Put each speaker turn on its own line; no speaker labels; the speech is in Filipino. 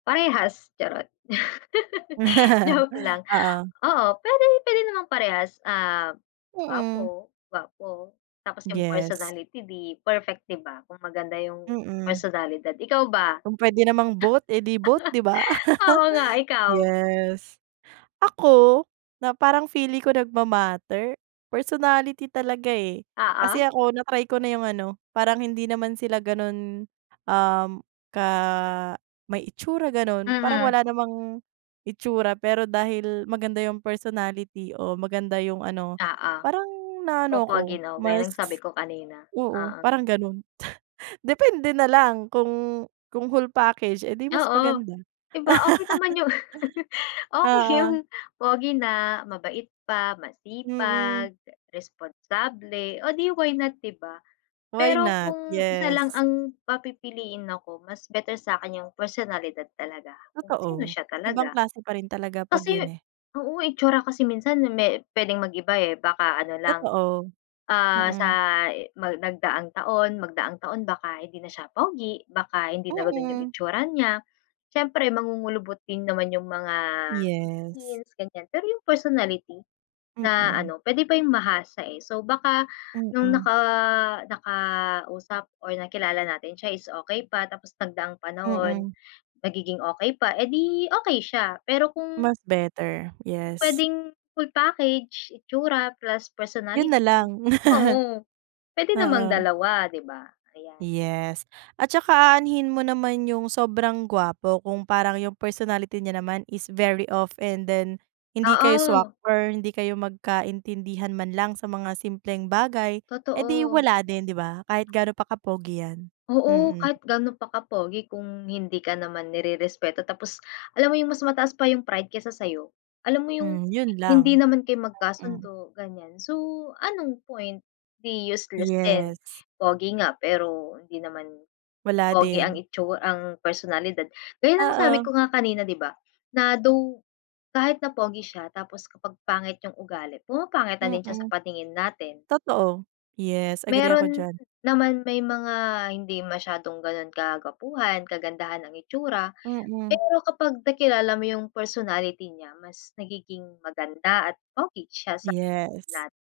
Parehas, charot. Joke lang,
Oo.
oo, pwedeng piliin namang parehas, num,
Mm.
gwapo, gwapo, tapos yung
Yes.
personality di perfect, di ba? Kung maganda yung
Mm.
personalidad. Ikaw ba?
Kung puwede namang both, eh di, both, di ba?
Oo, nga. Ikaw?
Yes, ako na parang feeling ko nagma-matter, personality talaga, eh.
Oo.
Kasi ako na-try ko na yung ano, parang hindi naman sila ganun, um, ka may itsura, ganon. Parang
Mhm.
wala namang itsura, pero dahil maganda yung personality o maganda yung ano
Oo.
parang na ano ako
Popogi, no, gaya
mas
ng sabi ko kanina,
oo,
oo.
parang ganun. T depende na lang kung kung whole package, eh di, mas
Oo.
maganda.
Di ba, okey naman yung okey
Oo.
yun pogi na mabait pa,
Mm.
masipag, eh, responsable. Oh, di why not di ba?
Why
Pero
not?
kung isa lang
Yes.
ang papipiliin ako mas better sa'kin yung personalidad talaga, kung sino
Totoo,
siya
ibang
talaga.
klase pa rin talaga 'pag
Kasi
yun, eh.
oo, itsura kasi minsan me pwedeng mag-iba, eh. Baka ano lang,
Totoo,
ah, sa
mm.
i mag nagdaang taon, magdaang taon baka hindi na siya pogi, baka hindi na ganun yung
Mm.
itsura niya. Siyempre, mangungulubot din naman yung mga
Yes.
skins, ganyan. Pero yung personlity na
Mm.
ano puwede pa yung mahasa, eh. So, baka nung
Mm.
naka nakausap or nakilala natin siya is okey pa, tapos nagdaang panahon,
Mm.
nagiging okey pa, edi, okey siya. Pero kung
Mas better, yes.
Pu-pwedeng full package, itsura plus
Yun na
personality,
lang,
oo, pwede namang
oo.
dalawa, di ba? Ayan.
Yes, at tsaka aanhin mo naman yung sobrang gwapo, kung parang yung personality niya naman is very off and then hindi kayo swak
Oo.
or hindi kayo magkaintindihan man lang sa mga simpleng bagay. Eh, di
Totoo.
wala din, di ba? Kahit gaano pa ka-pogi yan,
Oo.
mm.
Kahit gaano pa ka-pogi kung, hindi ka naman nirerespeto. Tapos alam mo 'yong mas mataas pa 'yung pride kaysa sa'yo. Alam mo, yung
Hmm, yun
hindi
lang,
naman kayo
hmm.
magkasundo, ganyan. So, anong point? Di useless din.
Yes.
Pogi nga pero hindi naman
Wala
pogi ang
din.
itsu ang personalidad. Gaya ng sabi
Oo.
ko nga kanina, di ba? Na though, kahit na pogi siya, tapos kapag pangit yong ugali, pumapangit na din siya
Mm.
sa paningin natin.
Totoo, yes, agree ako
Meron
diyan.
naman may mga hindi masyadong ganon kagwapuhan, kagandahan ang itsura.
Mm.
Pero kapag nakilala mo yung personality niya, mas nagiging maganda at pogi siya sa
Yes.
lat